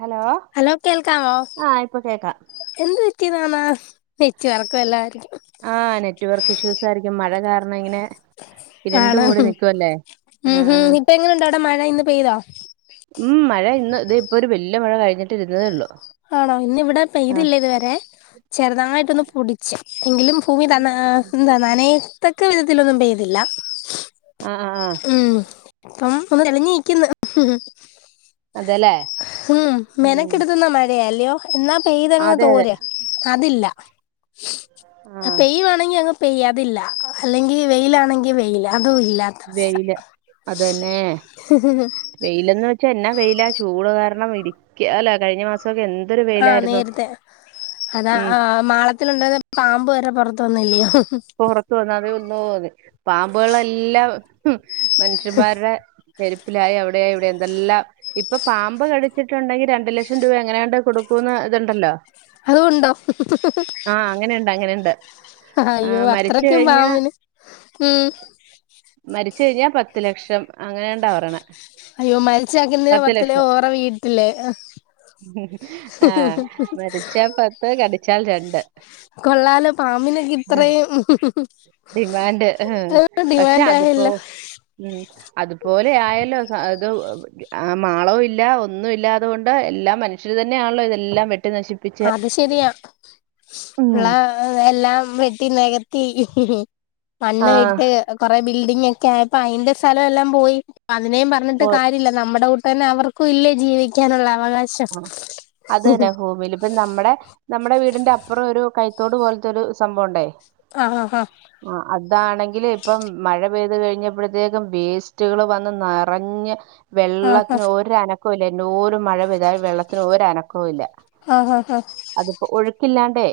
Hello hello കേൾക്കാവോ ആഹ് ഇപ്പൊ കേക്കാം എന്ത്‌ ക്കിന്നാന്നോ നെറ്റ് വർക്ക് വല്ലാർക്കും ആഹ് നെറ്റ് വർക്ക് ഇഷ്യൂസ് ആയിരിക്കും മഴ കാരണം ഇങ്ങനെ ഇരണ്ട് മൂടി നിക്കുവല്ലേ ആഹ് ആഹ് ഇപ്പ എങ്ങനെ ണ്ടവിടെ മഴ ഇന്ന് പെയ്തൊ ഉം മഴ ഇന്ന് ഇതേ ഇപ്പൊ ഒരു വെല്ല്യേ മഴ കഴിഞ്ഞിട്ടിരുന്നതേ ഒള്ളൂ ആണോ ഇന്നിവടെ പെയ്തില്ല ഇതുവരെ ചെറുതായിട്ടൊന്ന് പുടിച്ച് എങ്കിലും ഭൂമി തന്ന എന്താ നനയത്തക്ക വിധത്തിലൊന്നും പെയ്തില്ല ആഹ് ആഹ് ആഹ് ഉം ഇപ്പം ഒന്ന് തെളിഞ്ഞ നിക്കുന്നു അതെല്ലേ ഉം ഉം മെനക്കെടുത്തുന്നാ മ ഴയാ അല്ലയോ എന്നാ പെയ്തങ്ങ് അതെ അതെ തോര് അതില്ല ആഹ് പെയ്യുവാണെങ്കി അങ്ങ് പെയ്യ അതില്ല അല്ലെങ്കിൽ വെയിലാണെങ്കിൽ വെയിൽ അതും ഇല്ലാ വെയില് അതന്നെ വെയിലന്ന് വെച്ചാ എന്നാ വെയില ചൂട് കാരണം ഇരിക്ക അല്ല കഴിഞ്ഞ മാസം സൊക്കെ എന്തരു വെയി ആഹ് നേരത്തെ അതാ ആഹ് മാളത്തിലുണ്ടാന്ന പാമ്പ് വരെ പൊറത്ത് വന്നില്ലയോ പൊറത്ത് വന്ന അതി ഉന്നു അറി പാമ്പുകളെല്ലാം മനുഷ്യന്മാരുടെ ചെരുപ്പിലായി അവിടെയ ഇവിടെ എന്തെല്ലാം ഇപ്പൊ പാമ്പ് കടിച്ചിട്ടുണ്ടെങ്കി രണ്ടു ലക്ഷം രൂപ എങ്ങനെയാണ്ട് കൊടുക്കൂന്ന് ഇതുണ്ടല്ലോ അതുണ്ടോ ആ അങ്ങനെയുണ്ട് അങ്ങനെയുണ്ട് ആ അയ്യോ മരിച്ചു അത്രക്കും കഴിഞ്ഞാ പാമ്പിന് ഉം മരിച്ച് കഴിഞ്ഞാ പത്തു ലക്ഷം അങ്ങനെണ്ടാ പറയണ്. അയ്യോ മരിച്ചാക്കെന്തിനാ പത്തല്ലേ ഓറെ വീട്ടില്ലേ ആഹ് മരിച്ചാൽ പത്ത് കടിച്ചാൽ രണ്ട്. കൊള്ളാലൊ പാമ്പിനൊക്കെ ഇത്രയും. ഉം ഡിമാൻഡ് പക്ഷെ അതിപ്പോ ആയല്ലോ ഉം അതുപോലെ ആയല്ലോ സ ഇത് ഉം ആ മാളവും ഇല്ല ഒന്നും ഇല്ലാതുകൊണ്ട് എല്ലാം മനുഷ്യർ തന്നെയാണല്ലോ ഇതെല്ലാം വെട്ടി നശിപ്പ അത് ശെരിയാ ഉം ഉള്ള എല്ലാം വെട്ടി നികത്തി. ഹിഹി ആ മണ്ണ് ഇട്ട് കൊറെ ബിൽഡിംഗ ഒക്കെ ആയപ്പ അയിന്റെ സ്ഥലം എല്ലാം പോയി അതിനേ ഞ്ഞിട്ട് പോ കാര്യല്ല നമ്മുടെ കൂട്ട തന്നെ അവർക്കും ഇല്ലേ ജീവിക്കാനുള്ള അവകാശ ആ അത് തന്നെ ഭൂമില് ഇപ്പ നമ്മടെ നമ്മുടെ വീടിന്റെ അപ്പുറം ഒരു ക കയ്ത്തോട് പോലത്തെൊരു സംഭവണ്ടേയ് ആഹ് ആഹ് ആാ ആ അതാണെങ്കില് ഇപ്പം മഴ പെയ്ത് കഴിഞ്ഞപ്പഴത്തേക്കും വേസ്റ്റുകള് വന്ന് നിറഞ്ഞ്. ആഹ് ആഹ് വെള്ളത്തിന് ഒരനക്കവും ഇല്ല എന്നോരം മഴ പെയ്താൽ വെള്ളത്തിന് ഒരനക്കവും ഇല്ല ആഹ് ആഹ് ആഹ് അതിപ്പോ ഒഴുക്കില്ലാണ്ടേ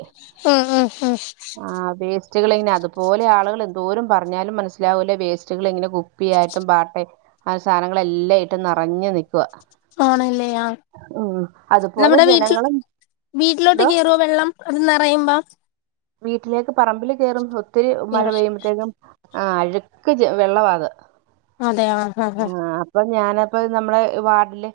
ഉം ഉം ഉം ആ വെ റ്റകളെങ്ങെനെ അതുപോലെ ആളുകൾ എന്തോരും പറഞ്ഞാലും മനസ്സിലാവൂല്ല വേസ്റ്റുകൾ ഇങ്ങനെ കുപ്പിയായിട്ടും പാട്ടെ ആ സാധനങ്ങളൾെല്ലാം ഇട്ടും നിറഞ്ഞഞ് നിക്കുവാ ആണല്ലേ ആഹ് അതുപോലെ നമ്മുടെ വീട്ടിൽ ജനങ്ങളും വീട്ടിലോട്ട് എന്തോ കേയറുവോ വെള്ളം അത് നറയുമ്പോ? വീട്ടിലേക്ക് പറമ്പിൽ കേറും ഒത്തിരി മഴ കേറും പെയ്യുമ്പോത്തേക്കും. ആഹ് അഴുക്ക് വെള്ളവാത്. അതെയ ആഹ് ആഹ് അപ്പ ഞാനപ്പ നമ്മളെ വാർഡിലെ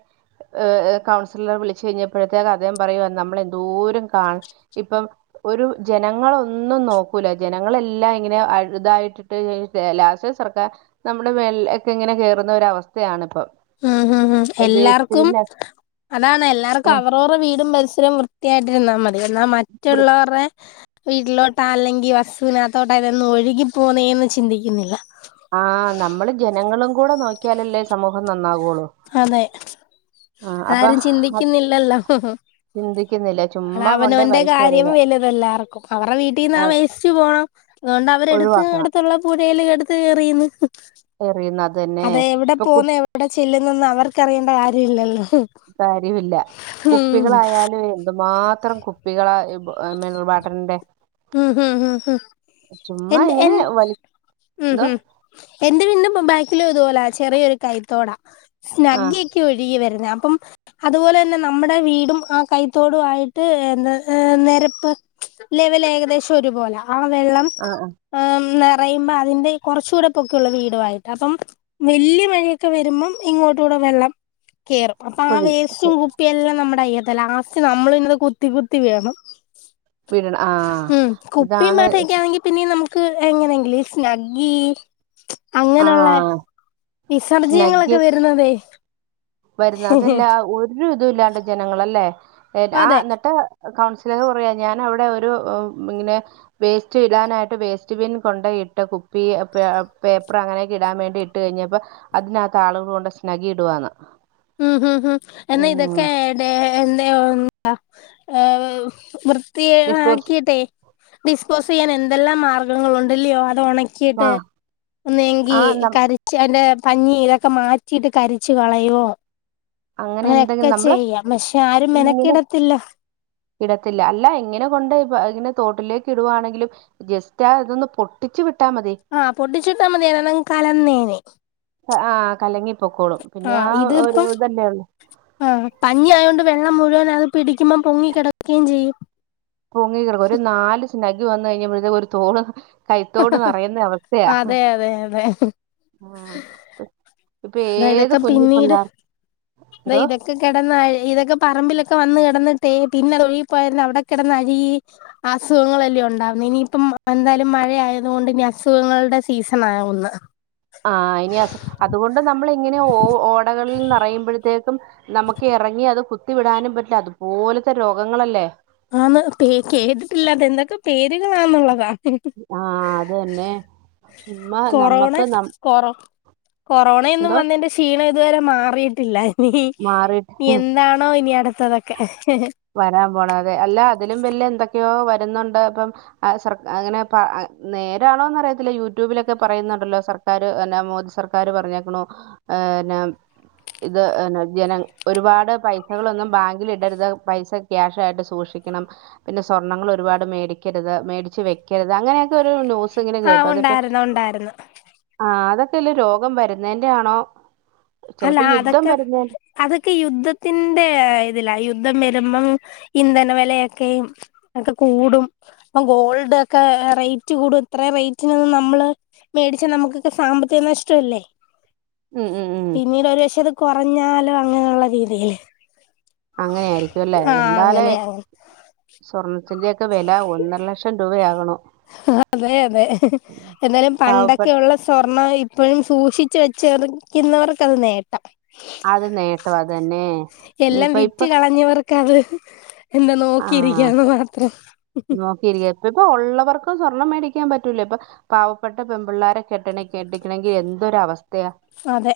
ഒ കൗൺസിലർ വിളിച്ചു കഴിഞ്ഞപ്പഴത്തേക്ക് അദ്ദേഹം പറയുവാ നമ്മളെന്ദോരം കാണ ഇപ്പം ഒരു ജനങ്ങളൊന്നും നോക്കൂല ജനങ്ങളെല്ലാം ഇങ്ങനെ അഴുതായിട്ട് ട്ട് അയ്‌ന് ശേ ലാസ്റ്റ് സർക്കെ നമ്മുടെ മെല്ലെഒക്കെ ഇങ്ങനെ കേറുന്ന ഒര അവസ്ഥയാണ് ഇപ്പൊ. ഉംഹും ഹും ഹ. എല്ലാർക്കും അതാണ് എല്ലാവർക്കും അവ രോരെ വീടും പരിസരം വൃ ത്തിയായിട്ടിരുന്നാൽ മതി എന്നാൽ മറ്റുള്ളോരെ വീട്ടിലോട്ടാ അല്ലെങ്കി വസ്തു വിനകത്തോട്ടാ ഇതെന്ന് ഒഴുകി പോുന്നേന്ന് ചിന്തിക്കിന്നില്ല. ആ നമ്മള് ജനങ്ങളും കൂടെ നോക്കിയാലല്ലേ സമൂഹം നന്നാകുള്ളൂ. അതെ ആഹ് അപ്പൊ അതാരും അത് ചിന്തിക്കുന്നില്ലല്ലോ? ചിന്തിക്കുന്നില്ല അത ചുമ്മാ കൊണ്ടേ അവനോവന്റെ കാര്യം വലിച്ചെറിയുക വലുത് എല്ലാർക്കും അവരുടെ വീട്ടിൽന്നാ ആ, വേസ്റ്റ് പോണം. അതുകൊണ്ട് അവരെടുത്ത് ഒഴിവാക്കണം അടുത്തുള്ള പുഴൽ എടുത്ത് എറുയുന്ന്.. എറിയുന്നത് അത് തന്നെ ഇപ്പൊ കു ഇവിടെ ചെല്ലുന്നൊന്ന അവർക്ക്റിയേണ്ട കാര്യ ഇല്ലല്ലോ, കാര്യമില്ല കുപ്പികളായാലുവെ.. അത്മാത്രം കുപ്പികളാ മിനറൽ വാട്ടറിന്റെ.. ഉ ഹ് ഹ ചുമ്മാ എന്ത് എ ഇങ്ങനെ വലി ഉ എന്തോ ഉ.. എന്റെ വിന്നും ബാക്കില ഇതുപോലാ ചെറിയൊരു കൈത്തോടാ ആഹ് സ്നഗ്ഗി ഒഴുകി വരുന്ന അപ്പം.. അതുപോലെ തന്നെ നമ്മുടെ വീടും ആ കൈത്തോടു ആയിട്ട് എന്താ യെ നിരപ്പ്.. ലെവൽ ഏകദേശം ഒരുപോലെ ആ വെള്ളം.. ആഹ് ആഹ് ആ നിറയുമ്പോ അതിന്റെ കുറച്ചൂടെപ്പൊക്കെ ഉള്ള വീടുമായിട്ട് അപ്പം.. വല്യ മഴയൊക്കെ വരുമ്പം ഇങ്ങോട്ടൂടെ വെള്ളം.. കേറും അപ്പൊ ആ കുഴി വേസ്റ്റും കുപ്പിയെല്ലാം നമ്മുടെ അയ്യത്തെ ലാസ്റ്റ് നമ്മൾ ന്നത് കുത്തി കുത്തി വിടണം. വീഴണ ആഹ് ഉം കുപ്പിയും ഇതാണ് പാട്ടൊക്കൊണെങ്കി പിന്നെ നമുക്ക് എങ്ങനെയെങ്കില സ്നഗ്ഗി.. അങ്ങനെയുള്ള ആഹ് സ്നഗ്ഗി വിസർജനങ്ങളൊക്കെ വരുന്നതെ.. വരുന്ന അതല്ല ഒരു ഇത ഇല്ലാണ്ട് ജനങ്ങളല്ലേ ആ അതെ എന്നിട്ട്.. കൗൺസിലർ കുറയാ ഞാൻ അവിടെ ഒരു ഇങ്ങനെ.. വേസ്റ്റ് ഇടാനായിട്ട് വേസ്റ്റ് ബിൻ കൊണ്ട ഇട്ട് കുപ്പി പെ പേപ്പർ അങ്ങനെയൊക്കെ ഇടാൻ വേണ്ടി ഇട്ട്.. ഇട്ട കഴിഞ്ഞപ്പോ അതിനകത്ത് ആളുകൾ കൊണ്ട് സ്നഗി ഇടുവന്ന്.. ഉം ഉം ഉം എന്ന ഇതൊക്കെ ഡ എന്തോ എന്താ ഹ വൃത്തിയ ഡിസ്പോസ് ആക്കിട്ടെ.. ഡിസ്പോസ് ചെയ്യാൻ എന്തെല്ലാം മാർഗങ്ങള ഉണ്ടല്ലയോ അത് ഉണക്കിയിട്ട് ആഹ് ഒന്ന് എങ്കി ആഹ് നം കരി.. അതിന്റെ പഞ്ഞി ഇതൊക്കെ മാറ്റിയിട്ട് കരിച്ച് കളയോ.. അങ്ങനെ അങ്ങനൊക്കെ എന്തെങ്കിലും നമ്മള് ചെയ്യാം പക്ഷെ ആരും ഇങ്ങനെ മെനക്കിടത്തില്ല.. ഇടത്തില്ല അല്ല ഇങ്ങനെ കൊണ്ട് ഇ ഇങ്ങനെ തോട്ടിലേക്ക് ഇടുകവായാണെങ്കിലും.. ജസ്റ്റ് ആ ഇതൊന്ന് പൊട്ടിച്ചു വിട്ടാ മതി. ആഹ് പൊട്ടിച്ചിട്ടാമ്മതി അതെന്നെ കലം നേനി.. ആ കലങ്ങി പൊക്കോളും പിന്നെ ആ ഒരു ഇതല്ലേ ഉള്ളൂ, ആഹ പഞ്ഞിയ ആയോണ്ട് വെള്ളം മുഴുവന അത് പിടിക്കുമ്പം പൊങ്ങി കിടക്കുകയും ചെയ്യും. പൊങ്ങി കിടക്കും ഒരു നാല് സ നഗി വന്നു കഴിഞ്ഞ്പഴത്തേ ഒരു തോള്.. കൈത്തോട് നിറയുന്ന അവസ്ഥയാ അതെ അതെ അതെ ആ.. ഇപ്പൊ എന്നാ ഏത ഇതൊക്കെ കുഞ്ഞി പിള്ളേർ ഏതോ.. കിടന്നയി ഇതൊക്കെ പറമ്പിലൊക്കെ വന്ന് കിടന്നിട്ട് പിന്നെ അത് ഒഴിപ്പോയ ന്ന അവിടെ കിടന്ന് അഴുകി.. അസുഖങ്ങളല്ലേ ഉണ്ടാവുന്ന ഇനിയിപ്പം എന്തായാലും മഴ ആയതുക കൊണ്ട് ഇനി അസുഖങ്ങളുടെ സീസൺ ആകുന്നു.. ആ ഇനി അസു അതുകൊണ്ട് നമ്മൾ ഇങ്ങനെ ഓ ഓടകളിൽന്ന്റയുമ്പോഴത്തേക്കും.. നമുക്ക് ഇറങ്ങി അത് കുത്തി വിടാനും പറ്റില്ല അതുപോലത്തെ രോഗങ്ങളല്ലേ. ആന്ന് പ കേട്ടിട്ടില്ല അത എന്തൊക്കെ പേരുകളാന്നുള്ളതാ.. ആഹ അത് തന്നെ ചുമ്മ്മ നമ്മക്ക് ന പോറ കൊറോണയന്നും വന്ന്.. ക്ഷീണം ഇതുവരെ മാറിയിട്ടില്ല ഇനി മാറിട്ട് എന്താണോ ഇനി അടുത്തതൊക്കെ, വരാൻ പോണം അതെ അല്ല അതിലും വല് എന്തൊക്കെയോ വരുന്നുണ്ട് അപ്പം.. സർ അങ്ങനെ നേരാണോന്ന് അറിയത്തില്ല യൂട്യൂബിലൊക്കെ പറയുന്നുണ്ടല്ലോ സർ സക്കാര് എന്നാ മോദി സർക്കാാര് പറഞ്ഞേക്കണ ഹ് എന്ന.. ഇത് ന്ന ജന ഒരുപാട് പൈസകളൊന്നും ബാങ്കിൽ ഇടരുത്.. പൈസ ക്യാഷ ആായിട്ട് സൂക്ഷിക്കണം, പിന്നെ സ്വർണ്ണങ്ങൾ ഒരുപാട് മേടിക്കരുത് മേടിച്ച് വെക്കരുത് അങ്ങനെയൊക്കെ ഒരു ന്യൂസ്.. ങ്ങനെ ആഹ് കേട്ടോ അതപ്പോ.. ഉണ്ടായിരുന്നു ഉണ്ടായിരുന്നു ആ അതൊക്കെല്ല രോഗം വരുന്നേന്റെ ആണോ അല്ല ചിലപ്പോ യുദ്ധം അതൊക്കെ വരുന്ന.. അതൊക്കെ യുദ്ധത്തിന്റെ ഇതിലാ യുദ്ധ മരുമ്മം ഇന്ധനവിലയൊക്കെ.. എക്ക കൂടും അപ്പൊ ഗോൾഡ്ക്ക റേറ്റ് കൂടും ഇത്രേ റേറ്റിനൊന്നും നമ്മള് മേടിച്ചാ നമുക്കൊക്കെ സാമ്പത്തിക നഷ്ടവല്ലേ ഉം ഉം ഉം പിന്നീട് ഒരു പക്ഷേ ഇത് കുറഞ്ഞാലോ അങ്ങനെയുള്ള രീതിയില് അങ്ങനെ ആരിക്കും അല്ലേ ആഹ് എന്താലേ അങ്ങനെ അങ്ങനെ സ്വർണ ത്തിന്റെയൊക്കെ വില ഒന്നര ലക്ഷം രൂപയാകണു അതെ അതെ എന്നാലും പാവപ്പെട്ട പണ്ടൊക്കെയൊള്ള സ്വർണം ഇപ്പഴും സൂക്ഷിച്ചു വെച്ചെറിക്കുന്നവർക്കത് നേട്ടം അത് നേട്ടം അതന്നെ ഇനിപ്പ ഇപ്പൊ ക്കത് എന്താ നോക്കിരിക്കാന്ന് മാത്രം [unintelligible] ഇപ്പിപ്പ ഒള്ളവർക്കും സ്വർണം മേടിക്കാൻ പറ്റൂല ഇപ്പൊ പാവപ്പെട്ട പെമ്പിള്ളാരെ കെട്ടണ കെട്ടിക്കണെങ്കി എന്തൊരവസ്ഥയ സതെ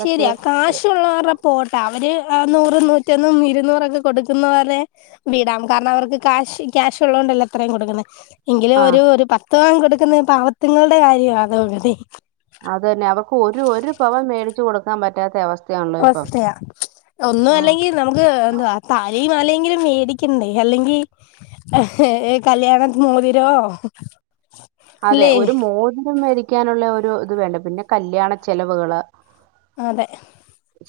ശരിയാ കാശുള്ളവർ പോട്ട അവര് എഹ് നൂറും നൂറ്റൊന്നും ഇരുന്നൂറൊക്കെ കൊടുക്കുന്ന പോലെ വിടാം കാരണം അവർക്ക് കാശ് ക്യാഷ് ഉള്ളത് കൊണ്ടല്ലേ അത്രേം കൊടുക്കണെ എങ്കിലും ആ ഒരു ഒരു പത്ത് പവൻ കൊടുക്കുന്ന പാവത്ത്ങ്ങളുടെ കാര്യവാ അതോഗതി അതന്നെ അവക്ക് ഒരു ഒരു പവൻ മേടിച്ച് കൊടുക്കാൻ പറ്റാത്ത അവസ് അവസ്ഥയാ ഒന്നും അല്ലെങ്കി നമു ഗേ എന്തവാ തലിം മാലേങ്കിലും മേടിക്കണ്ടേ അല്ലെങ്കി ഏഹ് കല്യാണത് മോതിരോ അതെ അല്ലേ ഒരു മോതിരം മേടിക്കാനുള്ള ഒരു ഇത് വേണ്ട പിന്നെ കല്യാണ ചെലവുകള് അതെ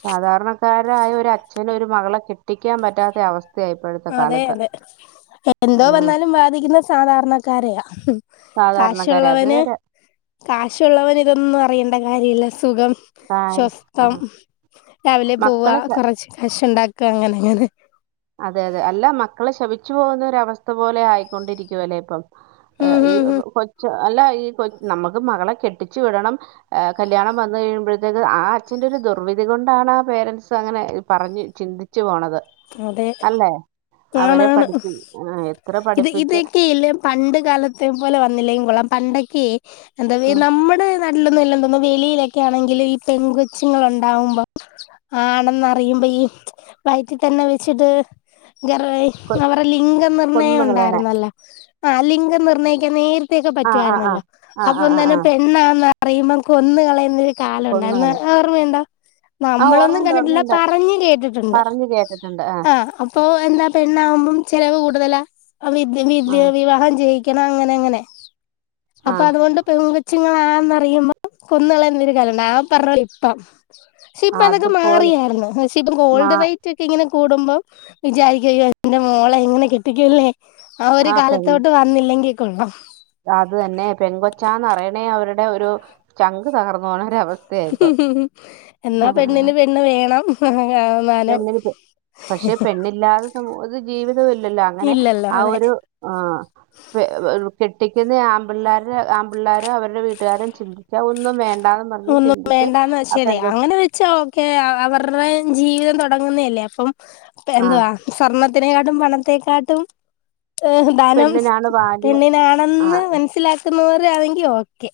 സാധാരണക്കാരായ ഒരു അച്ഛന് ഒരു മകളെ കെട്ടിക്കാൻ പറ്റാത്ത അവസ് അതെ അതെ എന്തോ ആ വന്നാലും ബാധിക്കുന്ന സാധാരണക്കാരെയാ സാധാരണക്കാരെ അത് കാശൊള്ളവന് നേരെ കാശൊള്ളവന് ഇതൊന്നും അറിയണ്ട കാര്യവില്ല സുഖം കാര്യം ആ ശ്വസ്ത്തം രാവിലെ പോവ മക്കളെ ശ കുറച്ച് കശുണ്ടാക്ക അങ്ങനെ അങ്ങനെ അതെ അതെ അല്ല മക്കളെ ശപിച്ചു പോകുന്ന ഒരവസ്ഥ പോലെ ആയിക്കൊണ്ടിരിക്കുവല്ലേ ഇപ്പം ഉം ഏഹ് ഈ ഉം കൊ കൊച്ച് അല്ലാ ഈ കൊച് നമ്മക്ക് മകളെ കെട്ടിച്ചു വിടണം ഏഹ് കല്യാണം വന്നു കഴിയുമ്പോഴത്തേക്ക് ആ അച്ഛന്റെ ഒരു ദുർവിധി കൊണ്ടാണ് ആ പേരൻസ് അങ്ങനെ പറഞ്ഞു ചിന്തി ച്ച് പോണത് ഉം അതെ അല്ലേ അവരെ ആണാണ് പഠിപ്പി അഹ് എത്ര ഇത് പഠിപ്പിച്ച് ഇതൊക്കെ ഇല്ലേ പണ്ട് കാലത്തെ പോലെ വന്നില്ലെങ്കി കൊള്ളാം പണ്ടക്കെ എന്താവെ ഉം, നമ്മടെ നല്ലൊന്നും അല്ലന്ന് തോന്നുന്നു വെളിലൊക്കെ ആണെങ്കിൽ ഈ പെങ്കൊച്ചുങ്ങള് ഉണ്ടാവുമ്പം ആണെന്നറിയുമ്പ ഈ റ്റി തന്നെ വെച്ചിട്ട് ഗർ ഏയ് കൊ- അവര്ടെ ലിംഗ നിർണ്ണയം കൊന്നു കളയണേ ഉണ്ടാരുന്നല്ലോ ആഹ് ലിംഗം നിർണ്ണയിക്കാൻ നേരത്തെക്കെ ആ ആ ആ പറ്റുവാരുന്നല്ലോ ആ ആ അപ്പൊ ആ തന്നെ ആ പെണ്ണാന്ന പറയുമ്പം കൊന്ന്കളയുന്ന് കൊന്നു കാലോണ്ടാര്ന്ന് കളയാ ഓർമ്മയുണ്ടോ ആ നമ്മളൊന്നും ഓർമ്മയുണ്ട് കണ്ടിട്ടില്ല പറഞ്‌ കേട്ടിട്ടുണ്ട് ണ്ട്‌ ആഹ് അഹ് അപ്പൊ എന്താ പെണ്ണാകുമ്പം ചെലവ് കൂടുതല അവിദ്യ വിദ്യ വിവാഹം ചെയ് യക്കണം അങ്ങനങ്ങനെ ആ അപ്പൊ അതുകൊണ്ട് പെങ്കൊ ച്ങ്ങളാന്നറിയുമ്പം കൊന്നുകളയുന്ന ഒരു കാലോണ്ട് ആഹ് പറഞ്ഞത് ഇപ്പം ഷേ ആ ഇപ്പ അതൊക്കെ അതുപോലെ മാറിയാരുന്നു പക്ഷെ ഇപ്പം മാ ഗോൾഡ് റെയ് റ്റ്‌ക്കെ ഇങ്ങനെ കൂടുമ്പം വിചാരിക്കും അയ്യോ എന്റെ മോളെ എങ്ങനെ കെട്ടിക്കൂല്ലേ ആഹ് ഒരു ആ പെൺ കാലത്തോട്ട് വന്നില്ലെങ്കി കൊള്ളാം അത് തന്നെ പെങ്കൊച്ചാന്ന് അറിയണേ അവരുടെ ഒരു ചങ്ക് തകർന്നു പോണ ഒരവസ് എന്നാ പെണ്ണിന് പെണ്ണ് വേണം ആവ് ങ്ങാനം ഇല്ലാതെ സമൂഹത്ത് ജീവിതവില്ലല്ലോ അങ്ങനെ ഇല്ലല്ലോ ആഹ് അതെ ഒരു പേ വെർ കെട്ടിക്കുന്ന ആമ്പിള്ളേരുടെ ആമ്പിള്ളേരും അവരുടെ വീട്ടുകാരും ചിന്തിച്ചാ ഒന്നും വേ ഒന്നും വേണ്ടാന്ന് വെച്ചല്ലേ അങ്ങനെ വെച്ചാ ക്കെ അവരുടെ ജീവിതം തുടങ്ങുന്നല്ലേ അപ്പം ആ എന്തുവാ സ്വർണ്ണത്തിനേക്കാട്ടും പണത്തെക്കാട്ടും ഏ ധാനം പെണ്ണിനാണ് വാല്യൂ ആ പെണ്ണിനാണെന്ന് മനസ്സിലാക്കുന്നവർ ആണെങ്കി ഓക്കെ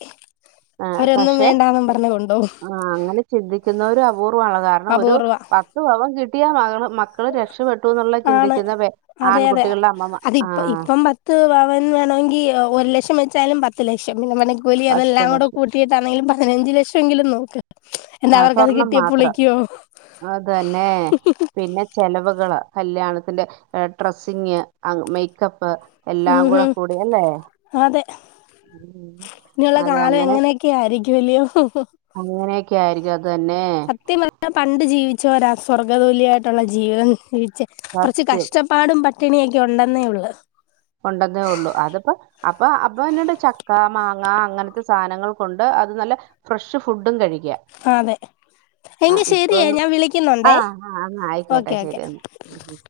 ആ, അവരൊന്നും പക്ഷെ വേണ്ടാന്നും പറഞ്ഞ് കൊണ്ടോവും ആ അങ്ങനെ ചിന്തിക്കുന്നോര് അപൂർവ്വണല്ലോ കാരണം ഒരു അപൂർവ പത്ത് പവൻ കിട്ടിയാ മകൾ മക്കൾ രക്ഷപ്പെ ട്ടുന്നുള്ള ആണ് ചിന്തിക്കുന്ന അതെ അതെ ആൺകുട്ടികളുടെ അമ്മമ ആ അതിപ്പ ഇപ്പം പത്ത് പവൻ വേണമെങ്കി ഒരു ലക്ഷം വെച്ചാലും പത്ത് ലക്ഷം പിന്നെ പണിക്കൂലി അതെല്ലാം പത്ത് കൂടെ ലക്ഷം കൂ ടിട്ടാണെങ്കിൽ പതിനഞ്ച് ലക്ഷമെങ്കിലും നോക്ക് എന്താ ആ അവർക്കത് സ്വർണം കിട്ടിയ മാത്രം പുളിക്കോ അതന്നെ പിന്നെ ചെലവ്കള് കല്യാണത്തിന്റെ ഡ്രെസ്സിങ് മേക്കപ്പ് എല്ലാം ഉം കൂടെ ഉം കൂടി അല്ലേ അതെ അതെ അങ്ങനെ ഒക്കെ ആയിരിക്കുവല്ലോ അങ്ങനെയൊക്കെ ആയിരിക്കും അത് ന്നെ കൃത്യം പറഞ്ഞ പണ്ട് ജീവിച്ചോരാ സ്വർഗ്ഗ തുല്യായിട്ടുള്ള ജീവിതം ജീവിച്ചേ കുറച്ച് സത്യം കഷ്ടപ്പാടും പട്ടിണിയൊക്കെ ഉണ്ടെന്നേ ഉള്ളു ഉണ്ടെന്നേ ഉള്ളു അതിപ്പം അപ്പൊ അപ്പൊ തന്നണ്ട് ചക്ക മാങ്ങ അങ്ങനത്തെ സാധനങ്ങൾ കൊണ്ട് അത് നല്ല ഫ്രഷ് ഫുഡും കഴിക്ക അതെ ആഹ് എങ്കി ശരിയേ ഇപ്പം ഞാൻ വിളിക്കുന്നുണ്ടേ ആഹ് ആഹ് ആയിക്കോട്ടെ ഓക്കെ ഓക്കെ ശരി എന്നാ ഉം